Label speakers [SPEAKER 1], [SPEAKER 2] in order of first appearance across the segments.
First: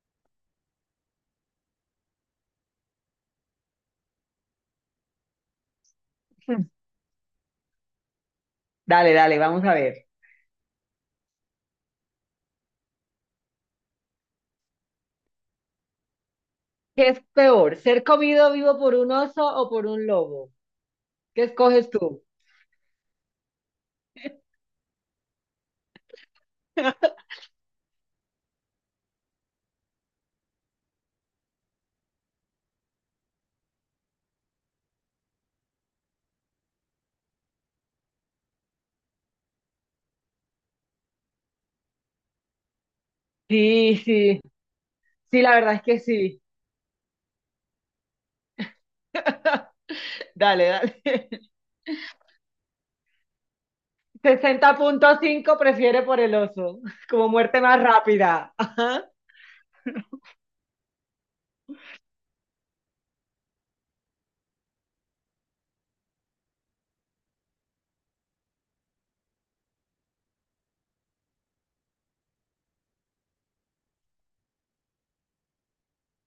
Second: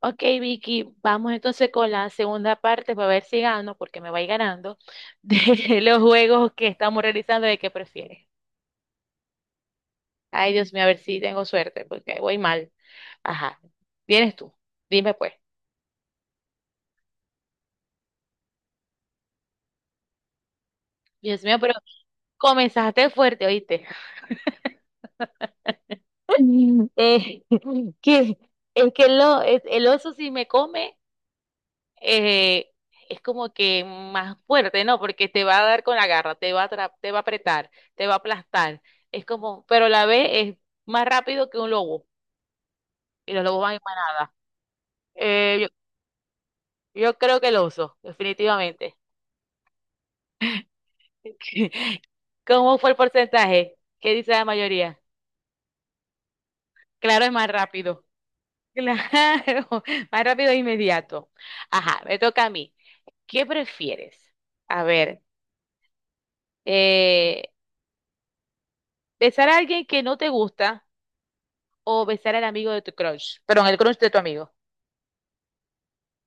[SPEAKER 1] Ok, Vicky, vamos entonces con la segunda parte para ver si gano, porque me voy ganando, de los juegos que estamos realizando de qué prefieres.
[SPEAKER 2] Dale, dale, vamos a ver.
[SPEAKER 1] Ay, Dios mío, a ver si tengo suerte, porque voy mal. Ajá, vienes tú, dime pues.
[SPEAKER 2] ¿Qué es peor, ser comido vivo por un oso o por un lobo?
[SPEAKER 1] Dios
[SPEAKER 2] ¿Qué
[SPEAKER 1] mío, pero
[SPEAKER 2] escoges tú?
[SPEAKER 1] comenzaste fuerte, ¿oíste? Eh, que, es que el oso si me come, eh, es como que más fuerte, ¿no? Porque te va a dar con la garra, te va a apretar, te va a aplastar. Es como, pero la B es más rápido que un lobo y los lobos van en
[SPEAKER 2] Sí,
[SPEAKER 1] manada.
[SPEAKER 2] sí, sí, la
[SPEAKER 1] Eh, yo,
[SPEAKER 2] verdad es que sí.
[SPEAKER 1] yo creo que el oso, definitivamente.
[SPEAKER 2] Dale, dale.
[SPEAKER 1] ¿Cómo fue el porcentaje? ¿Qué dice la
[SPEAKER 2] Sesenta
[SPEAKER 1] mayoría?
[SPEAKER 2] punto cinco prefiere por el oso,
[SPEAKER 1] Claro,
[SPEAKER 2] como
[SPEAKER 1] es más
[SPEAKER 2] muerte más
[SPEAKER 1] rápido.
[SPEAKER 2] rápida. Ajá.
[SPEAKER 1] Claro, más rápido e inmediato. Ajá, me toca a mí. ¿Qué prefieres? A ver, eh, besar a alguien que no te gusta o besar al amigo de tu crush. Perdón, el crush de tu amigo.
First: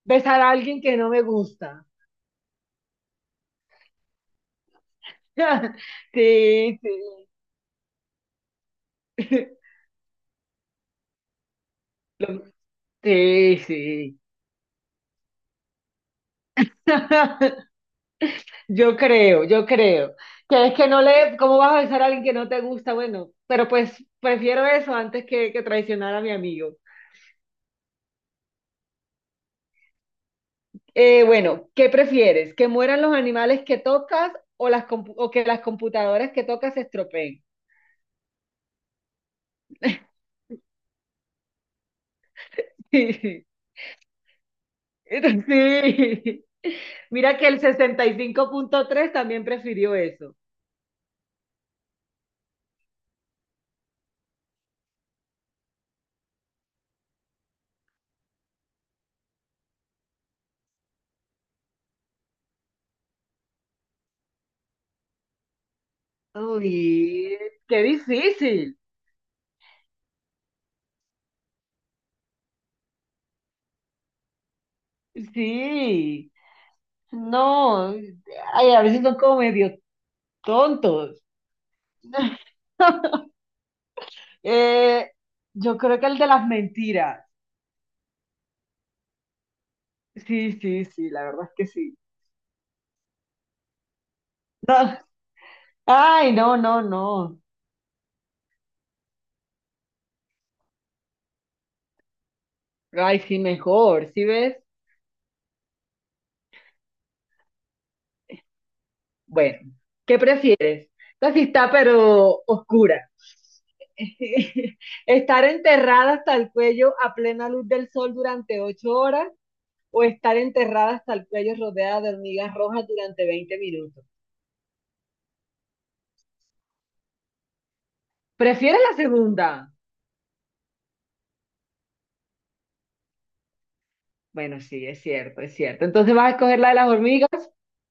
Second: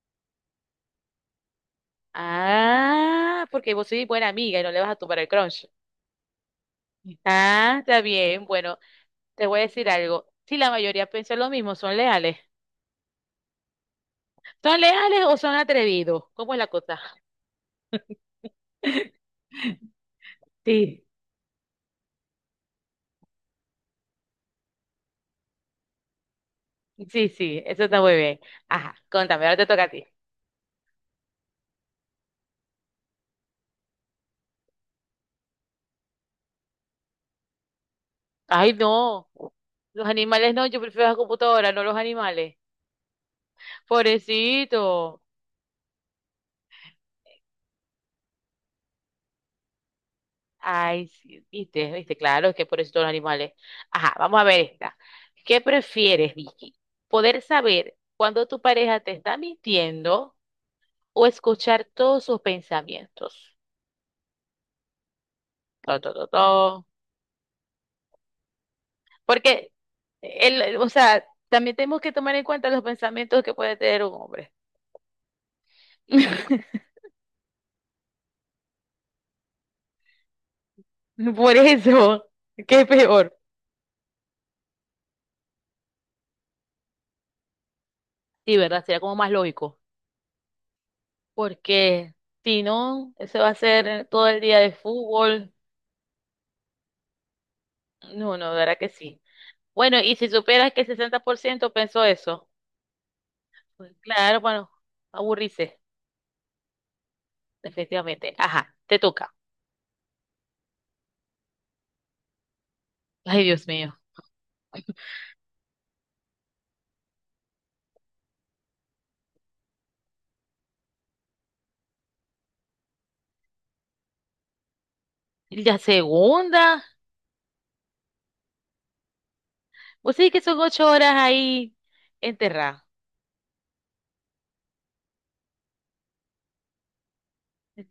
[SPEAKER 2] Besar a alguien que no me gusta.
[SPEAKER 1] Ah, porque vos sois buena amiga y no le vas a tumbar el crush.
[SPEAKER 2] Sí, sí.
[SPEAKER 1] Ah, está bien. Bueno, te voy a decir algo. Si la mayoría piensa lo mismo, ¿son leales?
[SPEAKER 2] Lo- Sí, sí.
[SPEAKER 1] ¿Son leales o son atrevidos? ¿Cómo es la cosa?
[SPEAKER 2] Yo creo, yo creo. Que es que no
[SPEAKER 1] Sí.
[SPEAKER 2] le, ¿cómo vas a besar a alguien que no te gusta? Bueno, pero pues prefiero eso antes que traicionar a mi amigo.
[SPEAKER 1] Sí, sí, eso está muy bien. Ajá, contame, ahora te toca a ti.
[SPEAKER 2] Bueno, ¿qué prefieres? ¿Que mueran los animales que tocas o, o que las computadoras que tocas se estropeen?
[SPEAKER 1] Ay, no. Los animales no, yo prefiero la computadora, no los animales. Pobrecito.
[SPEAKER 2] Sí. Mira que el 65,3 también prefirió eso.
[SPEAKER 1] Ay, sí, viste, viste, claro, es que por eso todos los animales. Ajá, vamos a ver esta. ¿Qué prefieres, Vicky? ¿Poder saber cuando tu pareja te está mintiendo o escuchar todos sus pensamientos? To, to, to, to.
[SPEAKER 2] Uy, qué difícil.
[SPEAKER 1] Porque, o sea, también tenemos que tomar en cuenta los pensamientos que puede tener un hombre.
[SPEAKER 2] Sí. No, ay, a veces son como medio tontos.
[SPEAKER 1] Por eso, ¿qué es peor?
[SPEAKER 2] Eh, yo creo que el de las mentiras.
[SPEAKER 1] Sí, ¿verdad? Sería como más lógico.
[SPEAKER 2] Sí, sí, sí, la verdad es que sí.
[SPEAKER 1] Porque si no, eso va a ser todo el día de
[SPEAKER 2] No.
[SPEAKER 1] fútbol.
[SPEAKER 2] Ay, no, no, no.
[SPEAKER 1] No, no, de verdad que sí. Bueno, y si supieras que el 60% pensó eso,
[SPEAKER 2] Ay, sí,
[SPEAKER 1] pues
[SPEAKER 2] mejor, ¿sí
[SPEAKER 1] claro,
[SPEAKER 2] ves?
[SPEAKER 1] bueno, aburrirse, definitivamente. Ajá, te toca.
[SPEAKER 2] Bueno, ¿qué prefieres? Esta sí está, pero oscura.
[SPEAKER 1] Ay, Dios mío.
[SPEAKER 2] ¿Estar enterrada hasta el cuello a plena luz del sol durante 8 horas o estar enterrada hasta el cuello rodeada de hormigas rojas durante 20 minutos?
[SPEAKER 1] ¿Y la segunda?
[SPEAKER 2] ¿Prefieres la segunda?
[SPEAKER 1] Pues sí que son 8 horas ahí enterrada.
[SPEAKER 2] Bueno, sí, es cierto, es cierto. Entonces vas a escoger la de las hormigas.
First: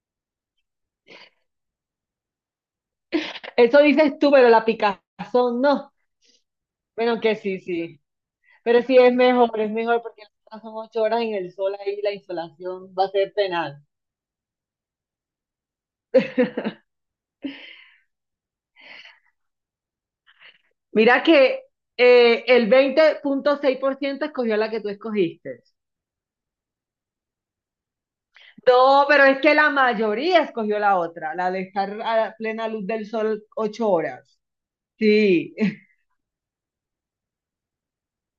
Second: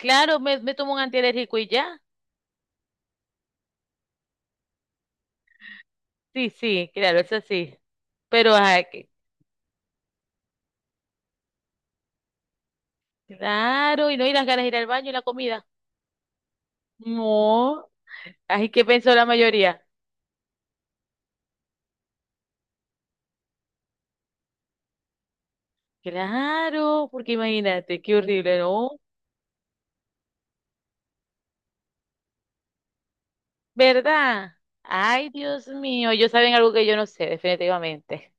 [SPEAKER 1] Claro, me tomo un antialérgico y ya.
[SPEAKER 2] Eso dices tú, pero la picazón no.
[SPEAKER 1] Sí, sí,
[SPEAKER 2] Bueno,
[SPEAKER 1] claro,
[SPEAKER 2] que
[SPEAKER 1] eso
[SPEAKER 2] sí,
[SPEAKER 1] sí.
[SPEAKER 2] sí.
[SPEAKER 1] Pero,
[SPEAKER 2] Pero
[SPEAKER 1] ay,
[SPEAKER 2] sí es mejor porque las otras son 8 horas en el sol ahí, la insolación va a ser penal.
[SPEAKER 1] claro, y no hay las ganas de ir al baño y la comida. No. Ay, ¿qué pensó la mayoría?
[SPEAKER 2] Mira que el 20,6% escogió la que tú escogiste.
[SPEAKER 1] Claro, porque imagínate, qué horrible, ¿no?
[SPEAKER 2] No, pero es que la mayoría escogió la otra, la de estar a la plena luz del sol 8 horas.
[SPEAKER 1] ¿Verdad? Ay,
[SPEAKER 2] Sí.
[SPEAKER 1] Dios mío, ellos saben algo que yo no sé, definitivamente.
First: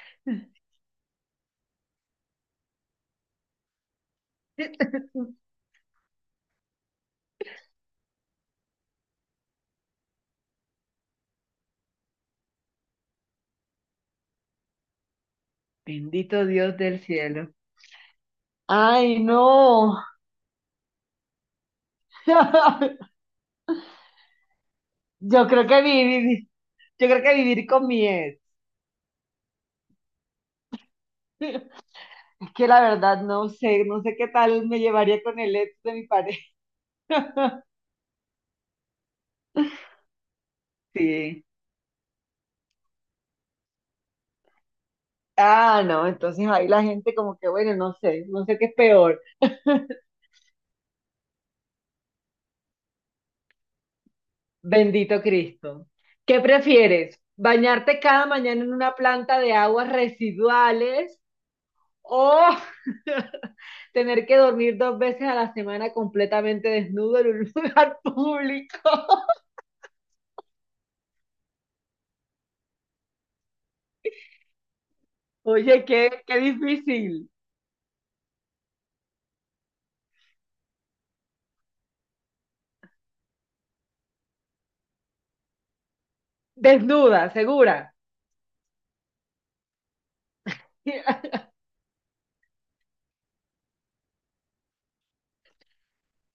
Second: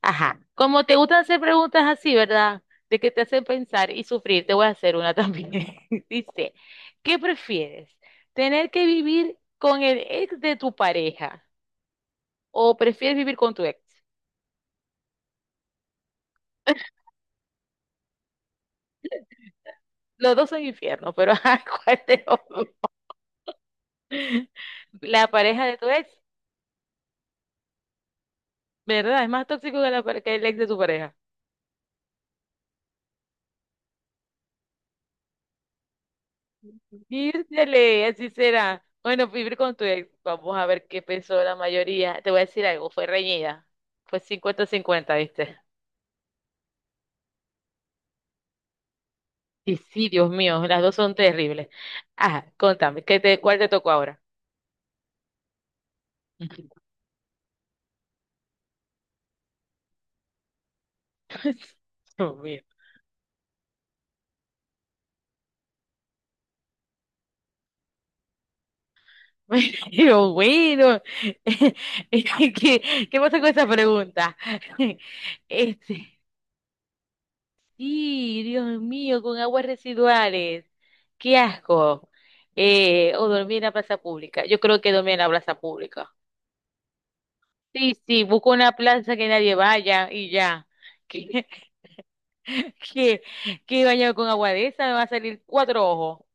[SPEAKER 1] Ajá. Como te gustan hacer preguntas así, ¿verdad? De que te hacen pensar y sufrir, te voy a hacer una también. Dice, ¿qué prefieres? ¿Tener que vivir con el ex de tu pareja o prefieres vivir con tu ex?
[SPEAKER 2] Bendito Dios del cielo. Ay, no.
[SPEAKER 1] Los dos son infierno, pero ajá, ¿cuál de los dos? La
[SPEAKER 2] Yo
[SPEAKER 1] pareja
[SPEAKER 2] creo
[SPEAKER 1] de
[SPEAKER 2] que
[SPEAKER 1] tu ex,
[SPEAKER 2] vivir, yo creo que vivir con mi ex.
[SPEAKER 1] ¿verdad? Es más tóxico que, que el ex de tu pareja.
[SPEAKER 2] Es que la verdad no sé, no sé qué tal me llevaría con el ex de mi pareja.
[SPEAKER 1] Dísele, así será. Bueno, vivir con tu ex. Vamos a ver qué pensó
[SPEAKER 2] Sí.
[SPEAKER 1] la mayoría. Te voy a decir algo, fue reñida. Fue 50-50, ¿viste?
[SPEAKER 2] Ah, no, entonces ahí la gente como que, bueno, no sé, no sé qué es peor.
[SPEAKER 1] Y sí, Dios mío, las dos son terribles. Ajá, contame, ¿Cuál te tocó ahora?
[SPEAKER 2] Bendito Cristo. ¿Qué prefieres? ¿Bañarte cada mañana en una planta de aguas residuales
[SPEAKER 1] Dios
[SPEAKER 2] o
[SPEAKER 1] mío.
[SPEAKER 2] tener que dormir 2 veces a la semana completamente desnudo en un lugar público?
[SPEAKER 1] Pero bueno, ¿qué pasa con esa pregunta?
[SPEAKER 2] Oye,
[SPEAKER 1] Este,
[SPEAKER 2] qué, qué difícil.
[SPEAKER 1] Sí, Dios mío, con aguas residuales. Qué asco. O dormir en la plaza pública. Yo creo que dormir en la plaza pública.
[SPEAKER 2] Desnuda, segura.
[SPEAKER 1] Sí, sí, busco una plaza que nadie vaya y ya. Que, que, que bañado con agua de esa me va a salir cuatro ojos.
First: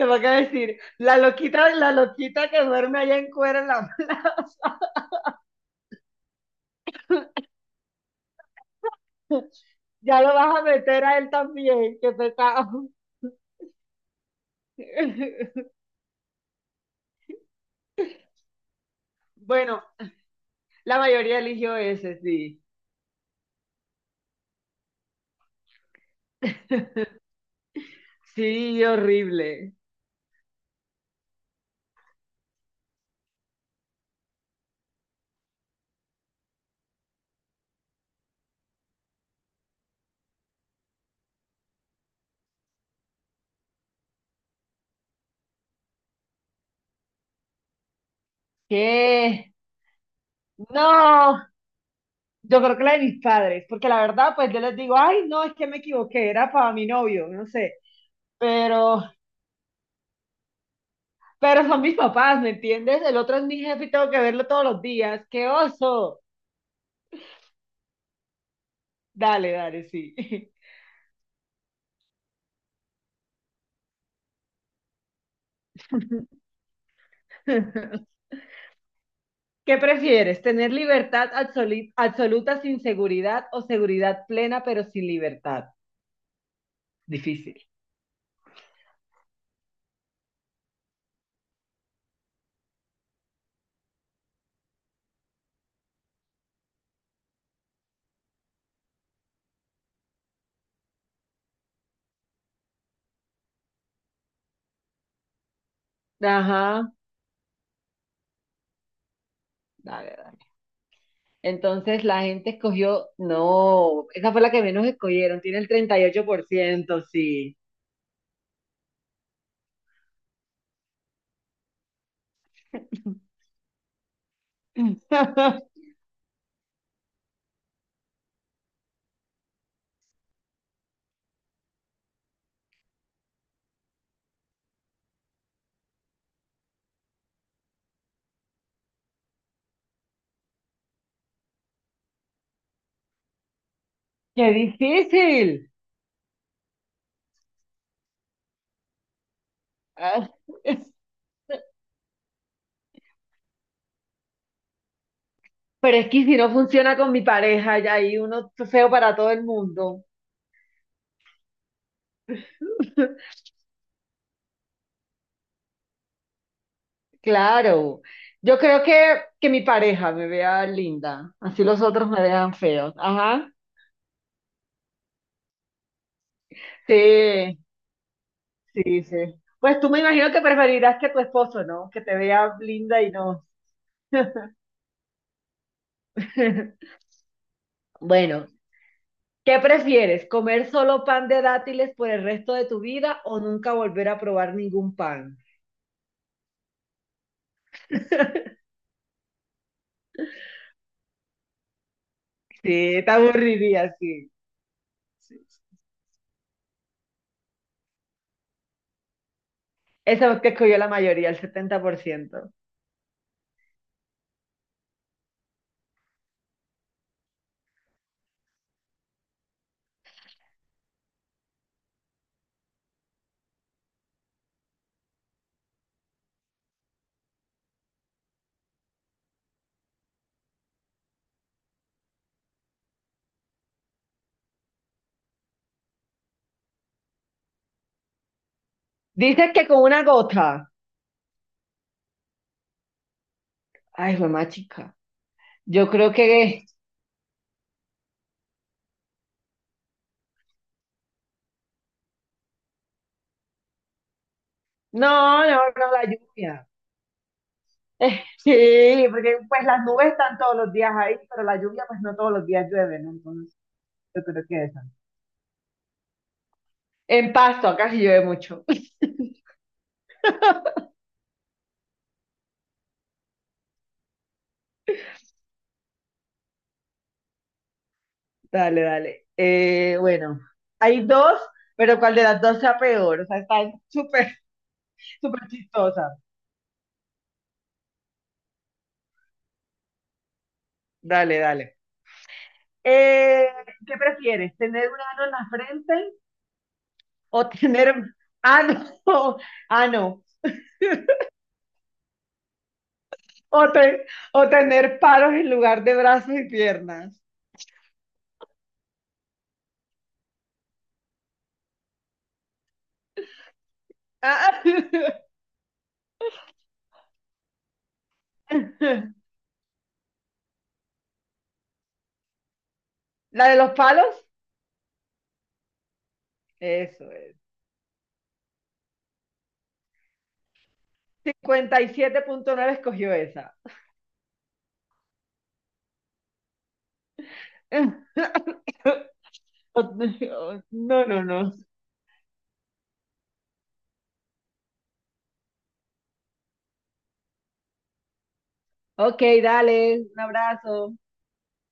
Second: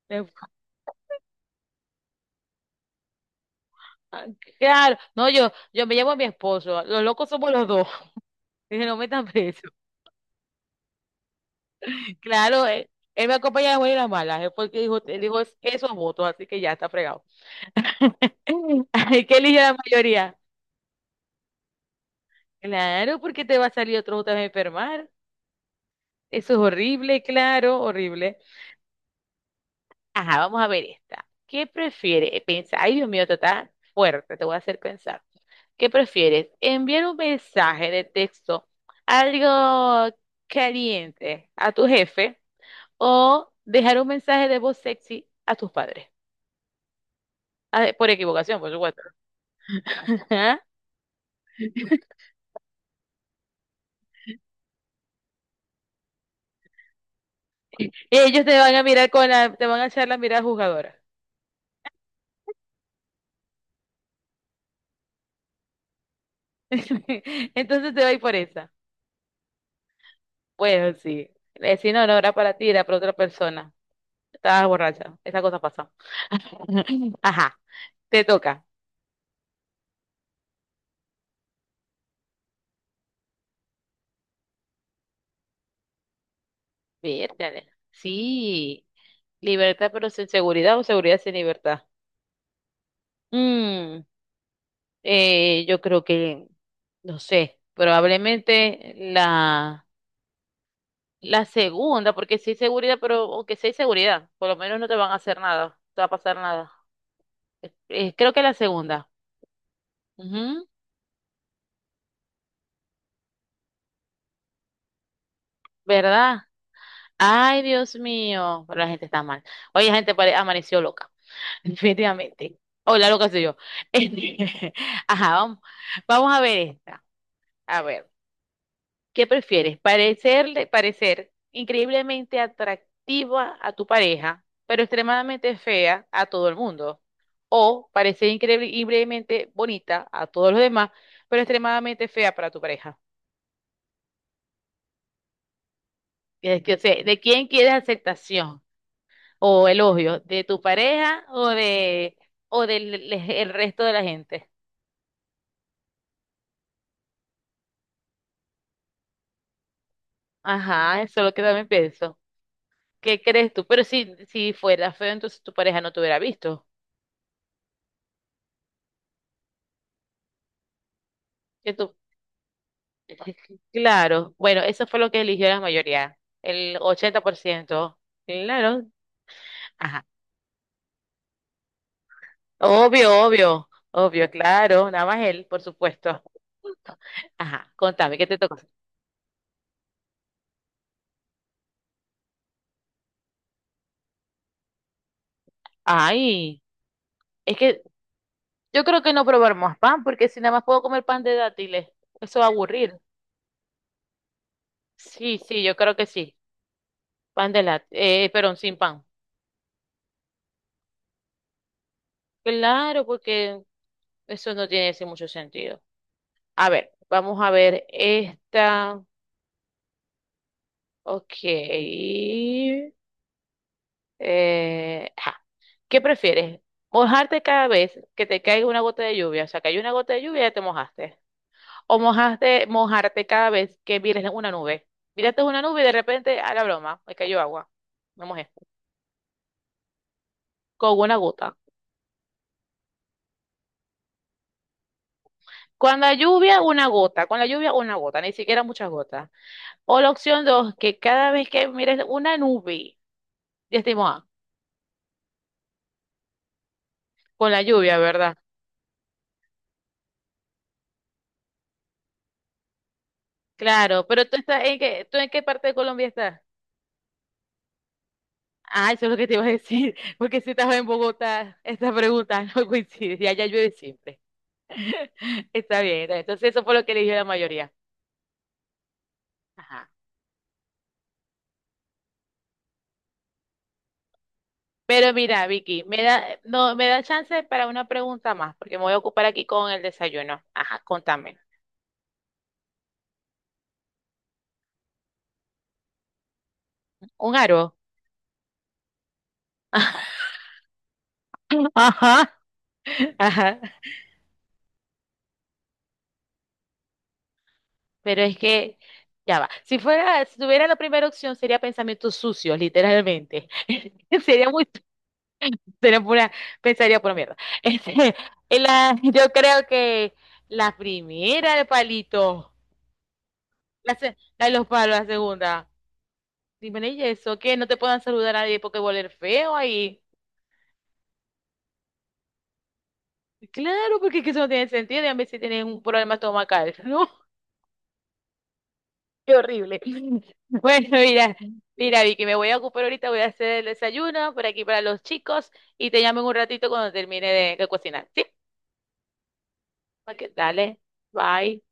[SPEAKER 2] Te
[SPEAKER 1] Eh,
[SPEAKER 2] van a decir, la loquita que duerme allá en cuero, en la-
[SPEAKER 1] Claro, no, yo me llamo a mi esposo. Los locos somos los dos. Dije, no metan preso.
[SPEAKER 2] ya lo vas a meter a él también, qué
[SPEAKER 1] Claro,
[SPEAKER 2] pecado.
[SPEAKER 1] él me acompaña a las buenas y las malas. Él fue el que dijo, él dijo esos votos, así que ya está fregado. Ay, ¿qué eligió la
[SPEAKER 2] Bueno,
[SPEAKER 1] mayoría?
[SPEAKER 2] la mayoría eligió ese, sí.
[SPEAKER 1] Claro, porque te va a salir otro otra vez a enfermar. Eso es horrible, claro, horrible.
[SPEAKER 2] Sí, horrible.
[SPEAKER 1] Ajá, vamos a ver esta. ¿Qué prefieres? Ay, Dios mío, esto está fuerte, te voy a hacer pensar. ¿Qué prefieres? ¿Enviar un mensaje de texto algo caliente a tu jefe o dejar un mensaje de voz sexy a tus padres? Ah, por equivocación, por supuesto.
[SPEAKER 2] ¿Qué?
[SPEAKER 1] Ajá.
[SPEAKER 2] No, yo creo que la de mis padres, porque la verdad, pues yo les digo, ay, no, es que me equivoqué, era para mi novio, no sé.
[SPEAKER 1] Ellos te van a
[SPEAKER 2] Pero
[SPEAKER 1] mirar con te van a echar la mirada juzgadora.
[SPEAKER 2] Pero son mis papás, ¿me entiendes? El otro es mi jefe y tengo que verlo todos los días. ¡Qué oso!
[SPEAKER 1] Entonces te voy por esa.
[SPEAKER 2] Dale, dale, sí.
[SPEAKER 1] Bueno, sí. Si no, no era para ti, era para otra persona. Estabas borracha. Esa cosa pasa. Ajá. Te toca.
[SPEAKER 2] ¿Qué prefieres? ¿Tener libertad absoluta sin seguridad o seguridad plena pero sin libertad? Difícil.
[SPEAKER 1] Vértale. Sí. Libertad pero sin seguridad o seguridad sin libertad. Mm, yo creo que, no sé, probablemente la segunda, porque sí hay seguridad, pero aunque sí hay seguridad, por lo menos no te van a hacer nada, no te va a pasar nada.
[SPEAKER 2] Ajá,
[SPEAKER 1] Creo que la segunda.
[SPEAKER 2] dale, dale.
[SPEAKER 1] Ujú.
[SPEAKER 2] Entonces la gente escogió, no, esa fue la que menos escogieron, tiene el treinta y ocho
[SPEAKER 1] ¿Verdad?
[SPEAKER 2] por ciento, sí.
[SPEAKER 1] Ay, Dios mío, pero la gente está mal. Oye, la gente amaneció loca, definitivamente. O la loca soy yo. Este, Ajá, vamos, vamos a ver esta. A ver, ¿qué prefieres? Parecer increíblemente atractiva a tu pareja, pero extremadamente fea a todo el mundo. O parecer increíblemente bonita a todos los demás, pero extremadamente fea para tu pareja.
[SPEAKER 2] ¡Qué difícil!
[SPEAKER 1] Es que, o sea, ¿de quién quieres aceptación o elogio?
[SPEAKER 2] Ah.
[SPEAKER 1] ¿De tu pareja o de o del el resto de la gente?
[SPEAKER 2] Pero es que si no funciona con mi pareja, ya hay uno feo para todo el mundo.
[SPEAKER 1] Ajá, eso es lo que también pienso. ¿Qué crees tú? Pero si fuera feo, entonces tu pareja no te hubiera visto.
[SPEAKER 2] Claro. Yo creo que mi pareja me vea linda. Así
[SPEAKER 1] Que
[SPEAKER 2] los
[SPEAKER 1] tú-
[SPEAKER 2] otros me vean feos. Ajá.
[SPEAKER 1] Claro, bueno, eso fue lo que eligió la mayoría, el ochenta por
[SPEAKER 2] Sí,
[SPEAKER 1] ciento Claro,
[SPEAKER 2] sí, sí. Pues tú me
[SPEAKER 1] ajá.
[SPEAKER 2] imagino que preferirás que tu esposo, ¿no? Que te vea linda
[SPEAKER 1] Obvio,
[SPEAKER 2] y no.
[SPEAKER 1] obvio, obvio, claro, nada más él, por supuesto. Ajá, contame, ¿qué te
[SPEAKER 2] Bueno,
[SPEAKER 1] tocó?
[SPEAKER 2] ¿qué prefieres? ¿Comer solo pan de dátiles por el resto de tu vida o nunca volver a probar ningún pan?
[SPEAKER 1] Ay, es que yo creo que no probar más pan, porque si nada más puedo comer pan de dátiles, eso va a aburrir.
[SPEAKER 2] Sí, te aburriría, sí.
[SPEAKER 1] Sí,
[SPEAKER 2] Sí,
[SPEAKER 1] sí, yo creo que sí. Pan de dátiles, perdón, sin pan.
[SPEAKER 2] Esa que escogió la mayoría, el 70%.
[SPEAKER 1] Claro, porque eso no tiene así mucho sentido. A ver, vamos a ver esta. Ok. Ajá. ¿Qué prefieres? ¿Mojarte cada vez que te caiga una gota de lluvia? O sea, cayó una gota de lluvia y ya te mojaste. O mojaste mojarte cada vez que mires una nube. Miraste una nube y de repente, a la broma, me cayó agua. Me mojé.
[SPEAKER 2] Dice que con una gota.
[SPEAKER 1] Con una gota.
[SPEAKER 2] Ay, mamá chica. Yo
[SPEAKER 1] Con
[SPEAKER 2] creo
[SPEAKER 1] la lluvia,
[SPEAKER 2] que...
[SPEAKER 1] una gota. Con la lluvia, una gota. Ni siquiera muchas gotas. O la opción dos, que cada vez que mires una nube, ya estoy mojada.
[SPEAKER 2] No, no, no, la lluvia.
[SPEAKER 1] Con la lluvia, ¿verdad?
[SPEAKER 2] Sí, porque pues las nubes están todos los días ahí, pero la lluvia pues no todos los días llueve, ¿no? Entonces,
[SPEAKER 1] Claro,
[SPEAKER 2] yo
[SPEAKER 1] pero
[SPEAKER 2] creo que esa.
[SPEAKER 1] ¿tú en qué parte de Colombia estás?
[SPEAKER 2] En Pasto, acá sí llueve mucho.
[SPEAKER 1] Ah, eso es lo que te iba a decir, porque si estás en Bogotá, esta pregunta no coincide, y allá llueve siempre. Está bien, está bien. Entonces eso fue lo que eligió la mayoría.
[SPEAKER 2] Dale, dale.
[SPEAKER 1] Ajá.
[SPEAKER 2] Bueno, hay dos, pero ¿cuál de las dos sea peor? O sea, están súper,
[SPEAKER 1] Pero
[SPEAKER 2] súper
[SPEAKER 1] mira, Vicky, me
[SPEAKER 2] chistosas.
[SPEAKER 1] da, no, me da chance para una pregunta más, porque me voy a ocupar aquí con el desayuno. Ajá, contame.
[SPEAKER 2] Dale, dale. Eh, ¿Qué prefieres? ¿Tener un ano en la frente
[SPEAKER 1] ¿Un
[SPEAKER 2] o
[SPEAKER 1] aro?
[SPEAKER 2] tener, ano, ah no, ah no,
[SPEAKER 1] Ajá. Ajá.
[SPEAKER 2] o, te- o tener palos en lugar de brazos y piernas?
[SPEAKER 1] Pero es que, ya va. Si tuviera la primera opción, sería pensamientos sucios, literalmente. Sería
[SPEAKER 2] Ah,
[SPEAKER 1] muy, sería pura, pensaría pura mierda. Este, yo creo que la primera de palito,
[SPEAKER 2] la de los palos,
[SPEAKER 1] la de los palos, la segunda. Dime
[SPEAKER 2] eso es.
[SPEAKER 1] eso, que no te puedan saludar a nadie porque voler feo ahí.
[SPEAKER 2] 57,9 escogió esa.
[SPEAKER 1] Claro, porque es que eso no tiene sentido, dígame si tienen un problema estomacal, ¿no? Qué horrible. Bueno,
[SPEAKER 2] No, no,
[SPEAKER 1] mira,
[SPEAKER 2] no.
[SPEAKER 1] mira, Vicky, me voy a ocupar ahorita, voy a hacer el desayuno por aquí para los chicos y te llamo en un ratito cuando termine de cocinar, ¿sí?
[SPEAKER 2] Ok, dale, un
[SPEAKER 1] Ok, dale,
[SPEAKER 2] abrazo.
[SPEAKER 1] bye.